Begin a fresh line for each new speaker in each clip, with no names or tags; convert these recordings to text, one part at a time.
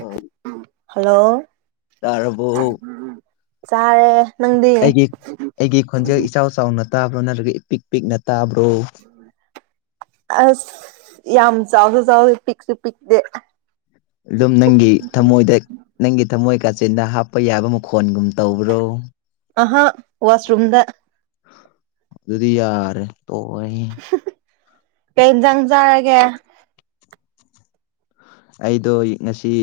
ꯑꯣ
ꯍꯜꯂꯣ
ꯇꯥꯔꯕꯣ
ꯆꯥꯔꯦ ꯅꯪꯗꯤ
ꯑꯩꯒꯤ ꯑꯩꯒꯤ ꯈꯣꯟꯖꯦꯜ ꯏꯆꯥꯎ ꯆꯥꯎꯅ ꯇꯥꯕ꯭ꯔꯣ ꯅꯠꯇ꯭ꯔꯒ ꯏꯄꯤꯛ ꯄꯤꯛꯅ ꯇꯥꯕ꯭ꯔꯣ
ꯑꯁ ꯌꯥꯝ ꯆꯥꯎꯁꯨ ꯆꯥꯎꯗꯦ ꯄꯤꯛꯁꯨ ꯄꯤꯛꯇꯦ
ꯑꯗꯨꯝ ꯅꯪꯒꯤ ꯊꯝꯃꯣꯏꯗ ꯅꯪꯒꯤ ꯊꯝꯃꯣꯏ ꯀꯥꯆꯤꯟꯗ ꯍꯥꯞꯄ ꯌꯥꯕ ꯃꯈꯣꯟꯒꯨꯝ ꯇꯧꯕ꯭ꯔꯣ
ꯑꯍꯥ ꯋꯥꯁꯔꯨꯝꯗ
ꯑꯗꯨꯗꯤ ꯌꯥꯔꯦ ꯇꯣꯛ [unintelligible]
ꯀꯩ ꯏꯟꯖꯥꯡ ꯆꯥꯔꯒꯦ
ꯑꯩꯗꯣ ꯉꯁꯤ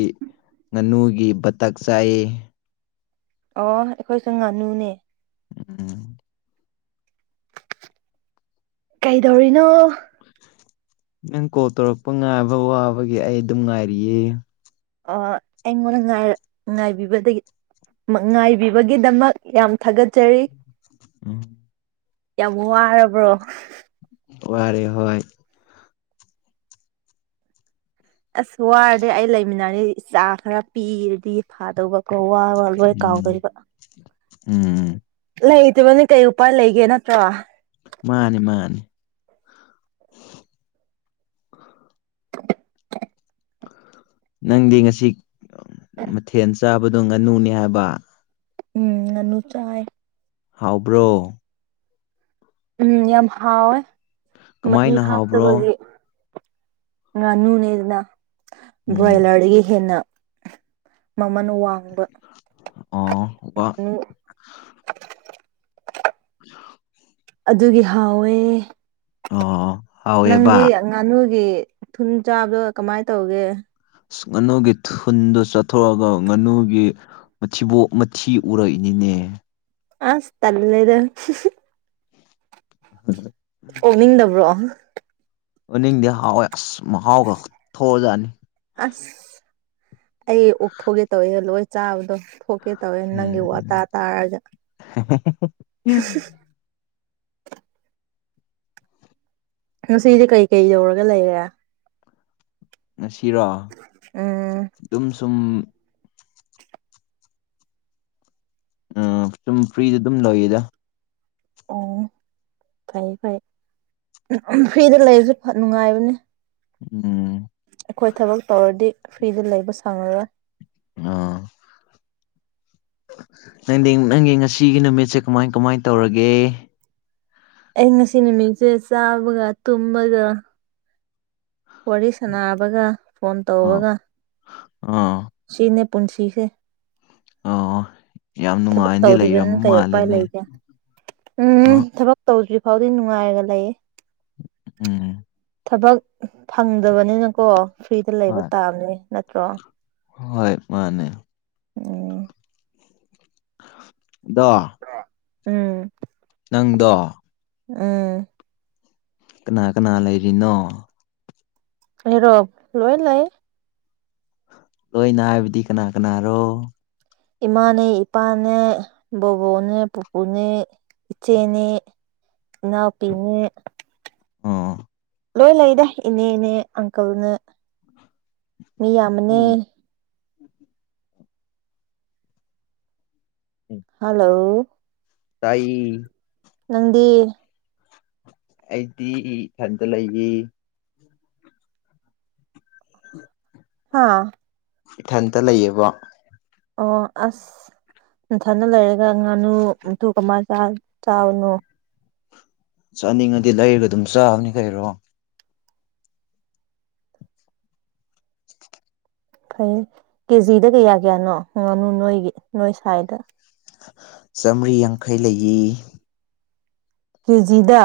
ꯉꯥꯅꯨꯒꯤ ꯕꯇꯥꯛ ꯆꯥꯏꯌꯦ
ꯑꯣ ꯑꯩꯈꯣꯏꯁꯨ ꯉꯥꯅꯨꯅꯦ
ꯎꯝ
ꯀꯩꯗꯧꯔꯤꯅꯣ
ꯅꯪ ꯀꯣꯜ ꯇꯧꯔꯛꯄ ꯉꯥꯏꯕ ꯋꯥꯕꯒꯤ ꯑꯩ ꯑꯗꯨꯝ ꯉꯥꯏꯔꯤꯌꯦ
ꯑ ꯑꯩꯉꯣꯟꯗꯉꯥꯏ ꯉꯥꯏꯕꯤꯕꯗꯒꯤ ꯉꯥꯏꯕꯤꯕꯒꯤꯗꯃꯛ ꯌꯥꯝ ꯊꯥꯒꯠꯆꯔꯤ
ꯎꯝ
ꯌꯥꯝ ꯋꯥꯔꯕ꯭ꯔꯣ
ꯋꯥꯔꯦ ꯍꯣꯏ
ꯑꯁ ꯋꯥꯔꯗꯤ ꯑꯩ ꯂꯩꯃꯤꯟꯅꯔꯗꯤ ꯆꯥ ꯈꯔ ꯄꯤꯔꯗꯤ ꯐꯥꯗꯧꯕ ꯀꯣ ꯋꯥꯕ ꯂꯣꯏ
ꯎꯝ
ꯀꯥꯎꯗꯣꯏꯕ
ꯎꯝ
ꯂꯩꯇꯕꯅꯤ ꯀꯩ ꯎꯄꯥꯏ ꯂꯩꯒꯦ ꯅꯠꯇ꯭ꯔꯣ
ꯃꯥꯅꯤ ꯃꯥꯅꯤ ꯅꯪꯗꯤ ꯉꯁꯤ ꯃꯊꯦꯜ ꯆꯥꯕꯗꯣ ꯉꯥꯅꯨꯅꯦ ꯍꯥꯏꯕ
ꯎꯝ ꯉꯅꯨ ꯆꯥꯏ
ꯍꯥꯎꯕ꯭ꯔꯣ
ꯎꯝ ꯌꯥꯝ ꯍꯥꯎꯋꯦ ꯃꯍꯤ
ꯀꯃꯥꯏꯅ ꯍꯥꯎꯕ꯭ꯔꯣ
ꯍꯥꯞꯇꯕꯒꯤ ꯉꯥꯅꯨꯅꯦ ꯑꯗꯨꯅ
ꯎꯝ
ꯕꯣꯏꯂꯔꯗꯒꯤ ꯍꯦꯟꯅ ꯃꯃꯜ ꯋꯥꯡꯕ
ꯑꯣ ꯋꯥ
[unintelligible]
[unintelligible]
ꯑꯗꯨꯒꯤ ꯍꯥꯎꯋꯦ
ꯑꯣ
ꯅꯪꯗꯤ
ꯍꯥꯎꯋꯦꯕ
ꯉꯥꯅꯨꯒꯤ ꯊꯨꯟ ꯆꯥꯕꯗꯣ ꯀꯃꯥꯏꯅ ꯇꯧꯒꯦ
ꯉꯥꯅꯨꯒꯤ ꯊꯨꯟꯗꯨ ꯆꯠꯊꯣꯛꯑꯒ ꯉꯥꯅꯨꯒꯤ ꯃꯊꯤꯕꯣꯛ ꯃꯊꯤ ꯎꯔꯛꯏꯅꯤꯅꯦ
ꯑꯁ ꯇꯜꯂꯦꯗ
[unintelligible]
ꯑꯣꯛꯅꯤꯡꯗꯕ꯭ꯔꯣ
ꯎꯅꯤꯡꯗꯤ ꯍꯥꯎꯋꯦ ꯑꯁ ꯃꯍꯥꯎ ꯈꯛ ꯊꯣꯛꯑꯖꯅꯤ
ꯑꯁ ꯑꯩ ꯑꯣꯛꯊꯣꯛꯒꯦ ꯇꯧꯋꯦ ꯂꯣꯏ ꯆꯥꯕꯗꯣ ꯊꯣꯛꯀꯦ ꯇꯧꯋꯦ
ꯎꯝ
ꯅꯪꯒꯤ ꯋꯥ ꯇꯥ ꯇꯥꯔꯒ ꯉꯁꯤꯗꯤ ꯀꯩ ꯀꯩ ꯗꯧꯔꯒ ꯂꯩꯔꯦ
ꯉꯁꯤꯔꯣ
ꯎꯝ
ꯑꯗꯨꯝ ꯁꯨꯝ ꯎꯝ ꯁꯨꯝ ꯐ꯭ꯔꯤꯗ ꯑꯗꯨꯝ ꯂꯩꯌꯦꯗ
ꯑꯣ ꯐꯩ ꯐꯩ ꯐ꯭ꯔꯤꯗ ꯂꯩꯔꯁꯨ ꯅꯨꯡꯉꯥꯏꯕꯅꯦ
ꯎꯝ
ꯑꯩꯈꯣꯏ ꯊꯕꯛ ꯇꯧꯔꯗꯤ ꯐ꯭ꯔꯤꯗ ꯂꯩꯕ ꯁꯥꯡꯉꯔꯣꯏ
ꯑ ꯅꯪꯗꯤ ꯅꯪꯒꯤ ꯉꯁꯤꯒꯤ ꯅꯨꯃꯤꯠꯁꯦ ꯀꯃꯥꯏ ꯀꯃꯥꯏ ꯇꯧꯔꯒꯦ
ꯑꯩ ꯉꯁꯤ ꯅꯨꯃꯤꯠꯁꯦ ꯆꯥꯕꯒ ꯇꯨꯝꯕꯒ ꯋꯥꯔꯤ ꯁꯥꯟꯅꯕꯒ ꯐꯣꯟ
ꯑꯥ
ꯇꯧꯕꯒ
ꯑꯥ
ꯁꯤꯅꯦ ꯄꯨꯟꯁꯤꯁꯦ
ꯑꯥ
ꯊꯕꯛ ꯇꯧꯗꯕꯅ ꯀꯩ ꯎꯄꯥꯏ ꯂꯩꯒꯦ ꯎꯝ
ꯑ
ꯊ ꯇꯧꯗ꯭ꯔꯤ ꯐꯥꯎꯗꯤ ꯅꯨꯡꯉꯥꯏꯔꯒ ꯂꯩꯌꯦ
ꯎꯝ
ꯊꯕꯛ ꯐꯪꯗꯕꯅꯤꯅꯀꯣ ꯐ꯭ꯔꯤꯗ
ꯍꯣꯏ
ꯂꯩꯕ ꯇꯥꯕꯅꯦ ꯅꯠꯇ꯭ꯔꯣ
ꯍꯣꯏ ꯃꯥꯅꯦ
ꯑꯣ
ꯗꯣ
ꯎꯝ
ꯅꯪꯗꯣ
ꯎꯝ
ꯀꯅꯥ ꯀꯅꯥ ꯂꯩꯔꯤꯅꯣ
ꯑꯩꯔꯣ ꯂꯣꯏ ꯂꯩ
ꯂꯣꯏꯅ ꯍꯥꯏꯕꯗꯤ ꯀꯅꯥ ꯀꯅꯥꯔꯣ
ꯏꯃꯥꯅꯦ ꯏꯄꯥꯅꯦ ꯕꯣꯕꯣꯛꯅꯦ ꯄꯨꯄꯨꯅꯦ ꯏꯆꯦꯅꯦ ꯏꯅꯥꯎꯄꯤꯅꯦ
ꯑꯣꯥ
ꯂꯣꯏ ꯂꯩꯗ ꯏꯅꯦ ꯏꯅꯦ ꯑꯪꯀꯜꯅ ꯃꯤ ꯌꯥꯝꯃꯅꯦ
ꯎꯝ ꯎꯝ
ꯍꯜꯂꯣ
ꯇꯥꯏ
ꯅꯪꯗꯤ
ꯑꯩꯗꯤ ꯏꯊꯟꯇ ꯂꯩꯔꯤ [unintelligible]
ꯍꯥꯥ
ꯏꯊꯟꯇ ꯂꯩꯌꯦꯕ
ꯑꯣ ꯑꯁ ꯅꯟꯊꯅ ꯂꯩꯔꯒ ꯉꯥꯅꯨꯨ ꯀꯃꯥꯏꯅ ꯆꯥꯕꯅꯣ
ꯆꯥꯅꯤꯡꯉꯗꯤ ꯂꯩꯔꯒ ꯑꯗꯨꯝ ꯆꯥꯕꯅꯤ ꯀꯔꯣ
ꯐꯩ ꯀꯦꯖꯤꯗ ꯀꯌꯥ ꯀꯌꯥꯅꯣ ꯉꯥꯅꯨ ꯅꯣꯏꯒꯤ ꯅꯣꯏ ꯁ꯭ꯋꯥꯏꯗ
ꯆꯥꯝꯔꯤ ꯌꯥꯡꯈꯩ ꯂꯩꯌꯦ
ꯀꯦꯖꯤꯗ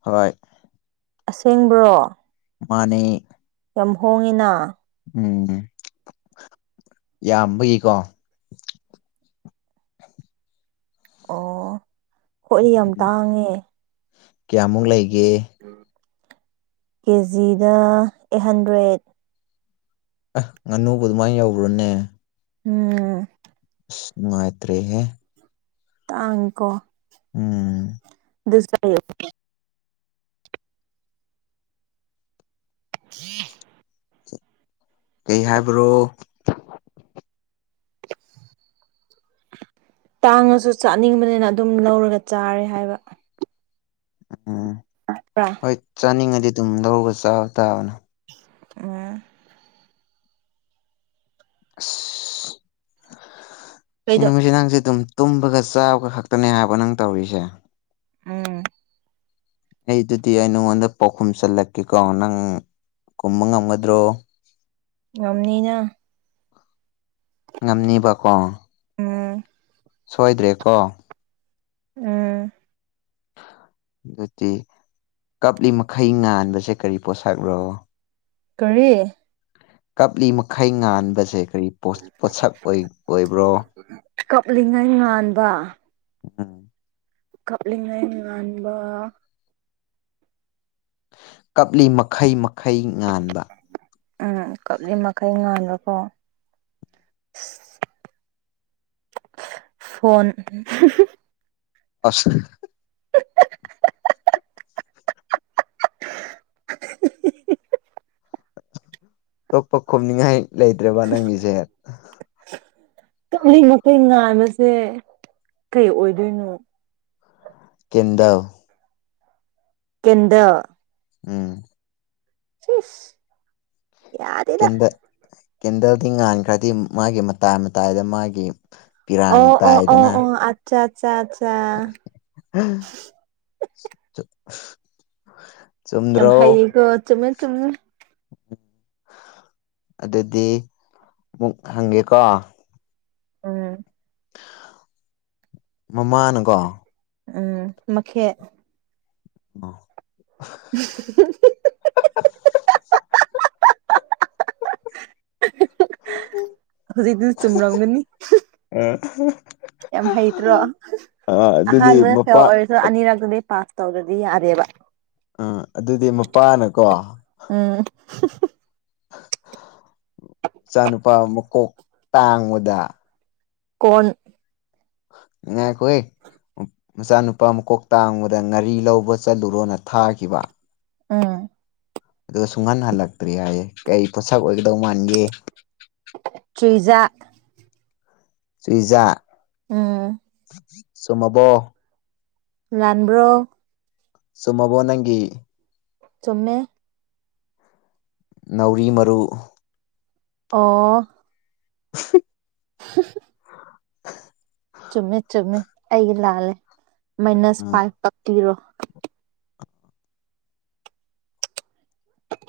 ꯍꯣꯏ
ꯑꯁꯦꯡꯕ꯭ꯔꯣ
ꯃꯥꯅꯦ
ꯌꯥꯝ ꯍꯣꯡꯉꯤꯅ
ꯎꯝ ꯌꯥꯝꯕꯒꯤꯀꯣ
ꯑꯣ ꯍꯣꯏ ꯌꯥꯝ ꯇꯥꯡꯉꯦ
ꯀꯌꯥꯃꯨꯛ ꯂꯩꯒꯦ
ꯀꯦꯖꯤꯗ ꯑꯩꯠ ꯍꯟꯗ꯭ꯔꯦꯠ
ꯑ ꯉꯥꯅꯨꯕ ꯑꯗꯨꯃꯥꯏꯅ ꯌꯧꯕ꯭ꯔꯣꯅꯦ
ꯎꯝ
ꯅꯨꯡꯉꯥꯏꯇ꯭ꯔꯦꯍꯦ
ꯇꯥꯡꯀꯣ
ꯎꯝ
ꯌꯦ [unintelligible]
ꯀꯩ ꯍꯥꯏꯕ꯭ꯔꯣ
ꯇꯥꯡꯉꯁꯨ ꯆꯥꯅꯤꯡꯕꯅꯤꯅ ꯑꯗꯨꯝ ꯂꯧꯔꯒ ꯆꯥꯔꯦ ꯍꯥꯏꯕ
ꯎꯝ
ꯕ꯭ꯔ
ꯍꯣꯏ ꯆꯥꯅꯤꯡꯉꯗꯤ ꯑꯗꯨꯝ ꯂꯧꯔꯒ ꯆꯥꯕ ꯇꯥꯕꯅꯣ
ꯎꯝ
ꯑ
ꯀꯩꯗꯣ
ꯁꯤꯅꯃꯤ ꯅꯪꯁꯦ ꯑꯗꯨꯝ ꯇꯨꯝꯕꯒ ꯆꯥꯕꯒ ꯈꯛꯇꯅꯦ ꯍꯥꯏꯕ ꯅꯪ ꯇꯧꯔꯤꯁꯦ
ꯎꯝ
ꯑꯩ ꯑꯗꯨꯗꯤ ꯑꯩ ꯅꯉꯣꯟꯗ ꯄꯥꯎꯈꯨꯝ ꯆꯜꯂꯛꯀꯦꯀꯣ ꯅꯪ ꯀꯨꯝꯕ ꯉꯝꯒꯗ꯭ꯔꯣ
ꯉꯝꯅꯤꯅ
ꯉꯝꯅꯤꯕꯀꯣ
ꯎꯝ
ꯁꯣꯏꯗ꯭ꯔꯦ ꯀꯣ
ꯎꯝ
ꯑꯗꯨꯗꯤ ꯀꯞꯂꯤ ꯃꯈꯩ ꯉꯥꯟꯕꯁꯦ ꯀꯔꯤ ꯄꯣꯠꯁꯛꯂꯣ
ꯀꯔꯤ
ꯀꯞꯂꯤ ꯃꯈꯩ ꯉꯥꯟꯕꯁꯦ ꯀꯔꯤ ꯄꯣꯠꯁꯛ ꯑꯣꯏꯕ꯭ꯔꯣ
ꯀꯞꯂꯤꯉꯩ ꯉꯥꯟꯕ
ꯑ
ꯀꯕꯂꯤꯕ
ꯀꯞꯂꯤ ꯃꯈꯩ ꯃꯈꯩ ꯉꯥꯟꯕ
ꯎꯝ ꯀꯞꯂꯤ ꯃꯈꯩ ꯉꯥꯡꯕꯀꯣ ꯐꯣꯟ
ꯑꯁ ꯑꯇꯣꯞꯄ ꯈꯣꯨꯝꯅꯤꯡꯉꯥꯏ ꯂꯩꯇ꯭ꯔꯦꯕ ꯅꯪꯒꯤꯁꯦ
ꯀ ꯃꯈꯩ ꯉꯥꯏꯥꯟꯕꯁꯦ ꯀꯩ ꯑꯣꯏꯗꯣꯏꯅꯣ
ꯀꯦꯟꯗ
ꯀꯗ
ꯎꯝ
ꯁꯤꯤꯁ
ꯀꯦꯟꯗꯜ ꯀꯦꯟꯗꯜꯗꯤ ꯉꯥꯟꯈ꯭ꯔꯗꯤ ꯃꯥꯒꯤ ꯃꯇꯥꯏ ꯃꯇꯥꯏꯗ ꯃꯥꯒꯤ ꯄꯤꯔꯥꯡ
ꯑꯣ ꯑꯣ ꯑꯣ
ꯇꯥꯏꯗꯅ
ꯑꯣ ꯑꯠꯆꯥ ꯑꯠꯆꯥ ꯑꯠꯆꯥ
[unintelligible]
ꯌꯥꯝ ꯍꯩꯌꯦꯒꯣ ꯆꯨꯝꯃꯦ ꯆꯨꯝꯃꯦ
ꯑꯗꯨꯗꯤ ꯑꯃꯨꯛ ꯍꯪꯒꯦꯀꯣ
ꯎꯝ
ꯃꯃꯥꯟꯒ
ꯎꯝ ꯃꯈꯦꯠ
ꯑ
ꯎ
[inaudible]
ꯍꯧꯖꯤꯛ ꯏꯗꯤ ꯆꯨꯝꯅꯪꯗꯅꯤ
ꯎꯝ
ꯌꯥꯝ ꯍꯩꯇ꯭ꯔꯣ
ꯑꯗꯨꯗꯤ
ꯑꯍꯥꯟꯕꯗ ꯍ
ꯃꯄꯥ
ꯑꯣꯏꯔꯁ ꯑꯅꯤꯔꯛꯇꯗꯤ ꯄꯥꯁ ꯇꯧꯔꯗꯤ ꯌꯥꯔꯦꯕ
ꯑꯥ ꯑꯗꯨꯗꯤ ꯃꯄꯥꯅꯀꯣ
ꯎꯝ
ꯏꯆꯥꯅꯨꯄꯥ ꯃꯀꯣꯛ ꯇꯥꯡꯕꯗ
ꯀꯣꯟ
ꯉꯥꯢꯈꯣꯍꯦ ꯃꯆꯥꯅꯨꯄꯥ ꯃꯀꯣꯛ ꯇꯥꯡꯕꯗ ꯉꯥꯔꯤ ꯂꯧꯕ ꯆꯠꯂꯨꯔꯣꯅ ꯊꯥꯈꯤꯕ
ꯑꯥ
ꯑꯗꯣ ꯁꯨꯡꯍꯟ ꯍꯜꯂꯛꯇ꯭ꯔꯦ ꯍꯥꯏꯌꯦ ꯀꯩ ꯄꯣꯠꯁꯛ ꯑꯣꯏꯒꯗꯧ ꯃꯥꯟꯒꯦ
ꯆꯨꯢꯖꯥꯛ
ꯆꯨꯏꯖꯥꯛ
ꯎꯝ
ꯆꯨꯝꯃꯕꯣ
ꯂꯥꯟꯕ꯭ꯔꯣ
ꯆꯨꯝꯃꯕꯣ ꯅꯪꯒꯤ
ꯆꯨꯝꯃꯦ
ꯅꯥꯎꯔꯤ ꯃꯔꯨ
ꯑꯣ
[inaudible]
ꯍ [inaudible] ꯆꯨꯝꯃꯦ ꯆꯨꯝꯃꯦ ꯑꯩꯒꯤ ꯂꯥꯜꯂꯦ ꯃꯥꯏꯅꯁ
ꯎꯝ
ꯐꯥꯏꯚ ꯀꯛꯄꯤꯔꯣ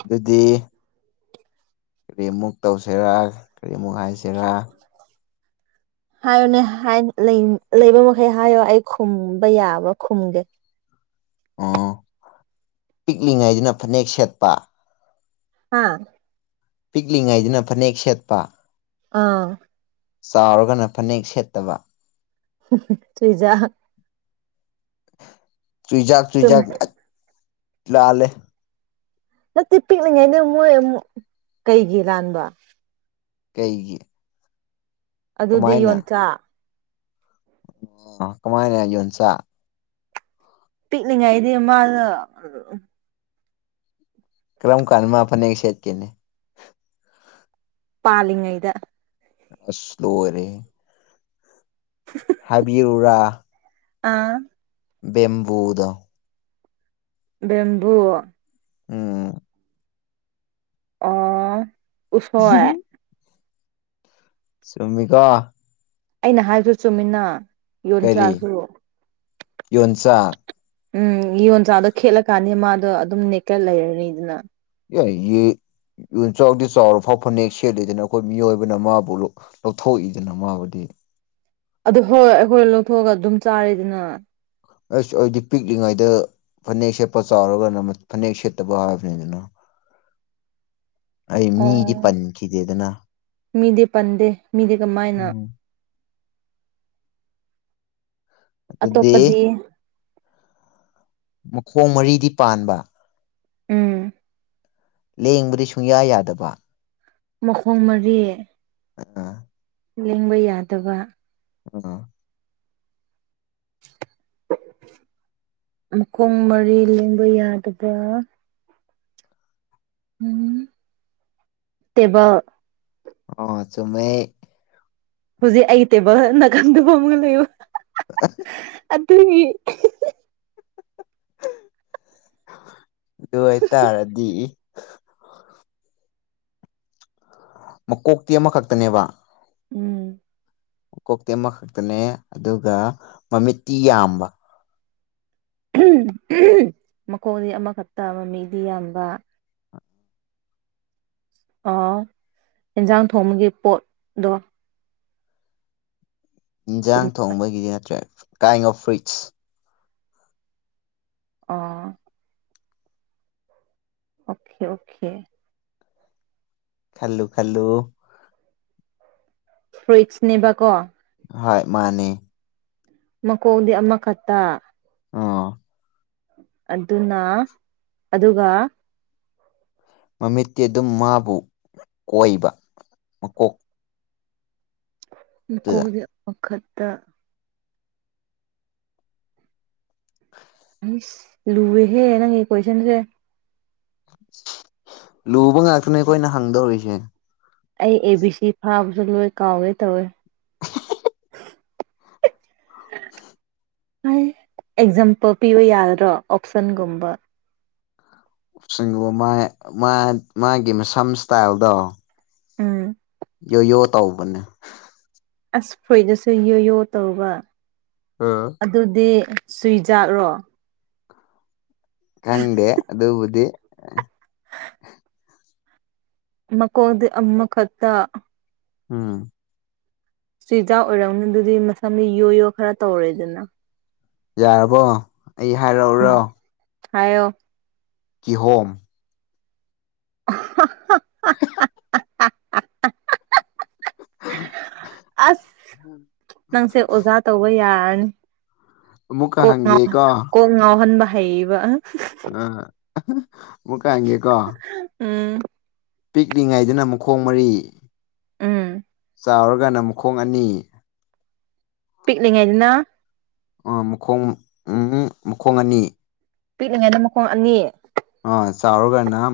ꯑꯗꯨꯗꯤ ꯀꯔꯤꯃꯨꯛ ꯇꯧꯁꯤꯔꯥ ꯀꯔꯤꯃꯨꯛ ꯍꯥꯏꯁꯤꯔꯥ
ꯍꯥꯏꯌꯨꯅꯦ ꯍꯥꯏ ꯂꯩꯕ ꯃꯈꯩ ꯍꯥꯏꯌꯣ ꯑꯩ ꯈꯨꯝꯕ ꯌꯥꯕ ꯈꯨꯝꯒꯦ
ꯎ ꯄꯤꯛꯂꯤꯉꯩꯗꯅ ꯐꯅꯦꯛ ꯁꯦꯠꯄ
ꯍꯥ
ꯄꯤꯛꯂꯤꯉꯩꯗꯅ ꯐꯅꯦꯛ ꯁꯦꯠꯄ
ꯑꯥ
ꯆꯥꯎꯔꯒꯅ ꯐꯅꯦꯛ ꯁꯦꯠꯇꯕ
ꯆꯨꯢꯖꯥꯛ
ꯆꯨꯏꯖꯥꯛ
ꯆꯨꯝ
ꯆꯨꯏꯖꯥꯛ ꯂꯜꯂꯦ
ꯅꯠꯇꯦ ꯄꯤꯛꯂꯤꯉꯥꯏꯗ ꯃꯣꯏ ꯑꯃꯨꯛ ꯀꯩꯒꯤ ꯂꯥꯟꯕ
ꯀꯩꯒꯤ
ꯑꯗꯨꯗꯤ
ꯀꯃꯥꯏꯅ
ꯌꯣꯟꯆꯥꯛ
ꯑꯣ ꯀꯃꯥꯢꯅ ꯌꯣꯟꯆꯥꯛ
ꯄꯤꯛꯂꯤꯉꯩꯗꯤ ꯃꯥꯗꯣ
ꯀ꯭ꯔꯝꯀꯥꯟꯃꯥ ꯐꯥꯅꯦꯛ ꯁꯦꯠꯀꯦ
ꯄꯥꯂꯤꯉꯩꯗ
ꯑꯁ ꯂꯣꯏꯔꯦꯍꯦ
[inaudible]
ꯍꯥꯏꯕꯤꯌꯨꯔꯥ
ꯑꯥ
ꯕꯦꯝꯕꯨꯨꯗꯣ
ꯕꯦꯝꯕꯨꯨ
ꯎꯝ
ꯑꯣ ꯎꯁꯣꯏ
ꯆꯨꯝꯃꯤꯀꯣ
ꯑꯩꯅ ꯍꯥꯏꯕꯁꯨ ꯆꯨꯝꯃꯤꯅ
ꯀꯔꯤ
ꯌꯣꯟꯆꯥꯛꯁꯨ
ꯌꯣꯟꯆꯥꯛ
ꯎꯝ ꯌꯣꯟꯆꯥꯛꯗꯣ ꯈꯦꯠꯂꯀꯥꯟꯅꯤ ꯃꯥꯗꯣ ꯑꯗꯨꯝ ꯅꯦꯀꯦꯠ ꯂꯩꯔꯅꯤꯗꯅ
ꯌꯣꯟꯆꯥꯛꯗꯤ ꯆꯥꯎꯔ ꯐꯥꯎ ꯐꯅꯦꯛ ꯁꯦꯠꯂꯤꯗꯅ ꯑꯩꯈꯣꯏ ꯃꯤꯑꯣꯏꯕꯅ ꯃꯥꯕꯨ ꯂꯧꯊꯣꯛꯏꯗꯅ ꯃꯥꯕꯨꯗꯤ
ꯑꯗꯨ ꯍꯣꯏ ꯍꯣꯏ ꯑꯩꯈꯣꯏ ꯂꯧꯊꯣꯛꯑꯒ ꯑꯗꯨꯝ ꯆꯥꯔꯦꯗꯅ
ꯑꯁ ꯑꯩꯗꯤ ꯄꯤꯛꯂꯤꯉꯩꯗ ꯐꯅꯦꯛ ꯁꯦꯠꯄ ꯆꯥꯎꯔꯒꯅ ꯐꯅꯦꯛ ꯁꯦꯠꯇꯕ ꯍꯥꯏꯕꯅꯤꯗ
[unintelligible]
ꯃꯤꯗꯤ
ꯑꯣ
ꯄꯟꯈꯤꯗꯦꯗꯅ
ꯃꯤꯗꯤ ꯄꯟꯗꯦ ꯃꯤꯗꯤ ꯀꯃꯥꯏꯅ
ꯎꯝ ꯑꯗꯨꯗꯤ
ꯑꯇꯣꯞꯄꯗꯤ
ꯃꯈꯣꯡ ꯃꯔꯤꯗꯤ ꯄꯥꯟꯕ
ꯎꯝ
ꯂꯦꯡꯕꯗꯤ ꯁꯨꯡꯌꯥ ꯌꯥꯗꯕ
ꯃꯈꯣꯡ ꯃꯔꯤ
ꯑꯥ
ꯂꯦꯡꯕ ꯌꯥꯗꯕ
ꯑꯥ
ꯃꯈꯣꯡ ꯃꯔꯤ ꯂꯦꯡꯕ ꯌꯥꯗꯕ ꯎꯝ ꯇꯦꯕꯜ
ꯑꯣ ꯆꯨꯝꯃꯦ
ꯍꯧꯖꯤꯛ ꯑꯩ ꯇꯦꯕꯜ ꯅꯥꯒꯥꯟꯗ ꯐꯝꯂꯒ ꯂꯩꯕ
ꯑ [inaudible]
ꯑꯗꯨꯒꯤ
ꯑꯗꯨ ꯑꯣꯏꯇꯥꯔꯗꯤ ꯃꯀꯣꯛꯇꯤ ꯑꯃꯈꯛꯇꯅꯦꯕ
ꯎꯝ
ꯀꯣꯛꯇꯤ ꯑꯃꯈꯛꯇꯅꯦ ꯑꯗꯨꯒ ꯃꯃꯤꯠꯇꯤ ꯌꯥꯝꯕ
ꯃꯈꯣꯡꯗꯤ ꯑꯃꯈꯛꯇ ꯃꯃꯤꯗꯤ ꯌꯥꯝꯕ ꯌꯦꯟꯖꯥꯡ ꯊꯣꯡꯕꯒꯤ ꯄꯣꯠꯗꯣ ꯁꯨꯝ
ꯏꯟꯁꯥꯡ ꯊꯣꯡꯕꯒꯤꯗꯤ ꯅꯠꯇ꯭ꯔꯦ ꯀꯥꯏꯟ ꯑꯣꯐ ꯐ꯭ꯔꯨꯏꯠꯁ
ꯑꯣ ꯑꯣꯀꯦ ꯑꯣꯀꯦ
ꯈꯜꯂꯨ ꯈꯜꯂꯨ
ꯐ꯭ꯔꯨꯏꯠꯁꯅꯦꯕꯀꯣ
ꯍꯣꯏ ꯃꯥꯅꯦ
ꯃꯀꯣꯡꯗꯤ ꯑꯃꯈꯛꯇ
ꯑꯣ
ꯑꯗꯨꯅ ꯑꯗꯨꯒ
ꯃꯃꯤꯠꯇꯤ ꯑꯗꯨꯝ ꯃꯥꯕꯨ ꯀꯣꯏꯕ ꯃꯀꯣꯛ
ꯃꯥꯀꯣꯛ ꯑꯃꯈꯛꯇ ꯑꯥꯏꯁ ꯂꯨꯔꯦꯍꯦ ꯅꯪꯒꯤ ꯀꯣꯏꯁꯟꯁꯦ
ꯂꯨꯕ ꯉꯥꯛꯇꯅꯦ ꯑꯩꯈꯣꯏꯅ ꯍꯪꯗꯧꯔꯤꯁꯦ
ꯑꯩ ꯑꯦ ꯕꯤ ꯁꯤ ꯐꯥꯕꯁꯨ ꯂꯣꯏ ꯀꯥꯎꯒꯦ ꯇꯧꯋꯦ [unintelligible] ꯑꯦꯛꯖꯥꯝꯄꯜ ꯄꯤꯕ ꯌꯥꯒꯗ꯭ꯔꯣ ꯑꯣꯞꯁꯟꯒꯨꯝꯕ
ꯁꯤꯡꯃꯥꯏ ꯃꯥ ꯃꯥꯒꯤ ꯃꯁꯝ ꯏꯁꯇꯥꯏꯜꯗꯣ
ꯎꯝ
ꯌꯣ ꯌꯣ ꯇꯥꯎꯕꯅꯦ
ꯑꯁ ꯐꯔꯨꯢꯠꯇꯁꯨ ꯌꯣ ꯌꯣ ꯇꯧꯕ
ꯑꯥꯝ
ꯑꯗꯨꯗꯤ ꯁꯨꯏꯖꯠꯔꯣ
ꯈꯪꯗꯦ ꯑꯗꯨꯕꯨꯗꯤ
ꯃꯥꯀꯣꯛꯗꯤ ꯑꯃꯥ ꯈꯥꯛꯇ
ꯎꯝ
ꯖꯨꯏꯖꯥꯛ ꯑꯣꯏꯔꯝꯅꯤ ꯑꯗꯨꯗꯤ ꯃꯁꯝꯗꯤ ꯌꯣ ꯌꯣ ꯈꯔ ꯇꯧꯔꯦꯗꯅ
ꯌꯥꯔꯕꯣ ꯑꯩ ꯍꯥꯏꯔꯛꯑꯣꯔꯣ
ꯎꯝ ꯍꯥꯏꯌꯣ
ꯀꯤꯍꯣꯝ
[unintelligible] ꯑꯁ ꯅꯪꯁꯦ ꯑꯣꯖꯥ ꯇꯧꯕ ꯌꯥꯔꯅꯤ
ꯑꯃꯨꯛꯀ
ꯀꯣꯛ ꯉꯥꯎ
ꯍꯪꯒꯦꯀꯣ
ꯀꯣꯛ ꯉꯥꯎꯍꯟꯕ ꯍꯩꯌꯦꯕꯥ
ꯑꯥ ꯑꯥꯃꯨꯀꯥ ꯍꯪꯒꯦꯀꯣ
ꯎꯝ
ꯄꯤꯛꯂꯤꯉꯥꯏꯗꯅ ꯃꯈꯣꯡ ꯃꯔꯤ
ꯎꯝ
ꯆꯥꯎꯔꯒꯅ ꯃꯈꯣꯡ ꯑꯅꯤ
ꯄꯤꯛꯂꯤꯉꯥꯏꯅꯥ
ꯑꯥ ꯃꯈꯣꯡ ꯎꯝ ꯃꯈꯣꯡ ꯑꯅꯤ
ꯄꯤꯛꯂꯤꯉꯩꯗ ꯃꯈꯣꯡ ꯑꯅꯤ
ꯑꯣ ꯆꯥꯎꯔꯥ ꯒꯅꯥ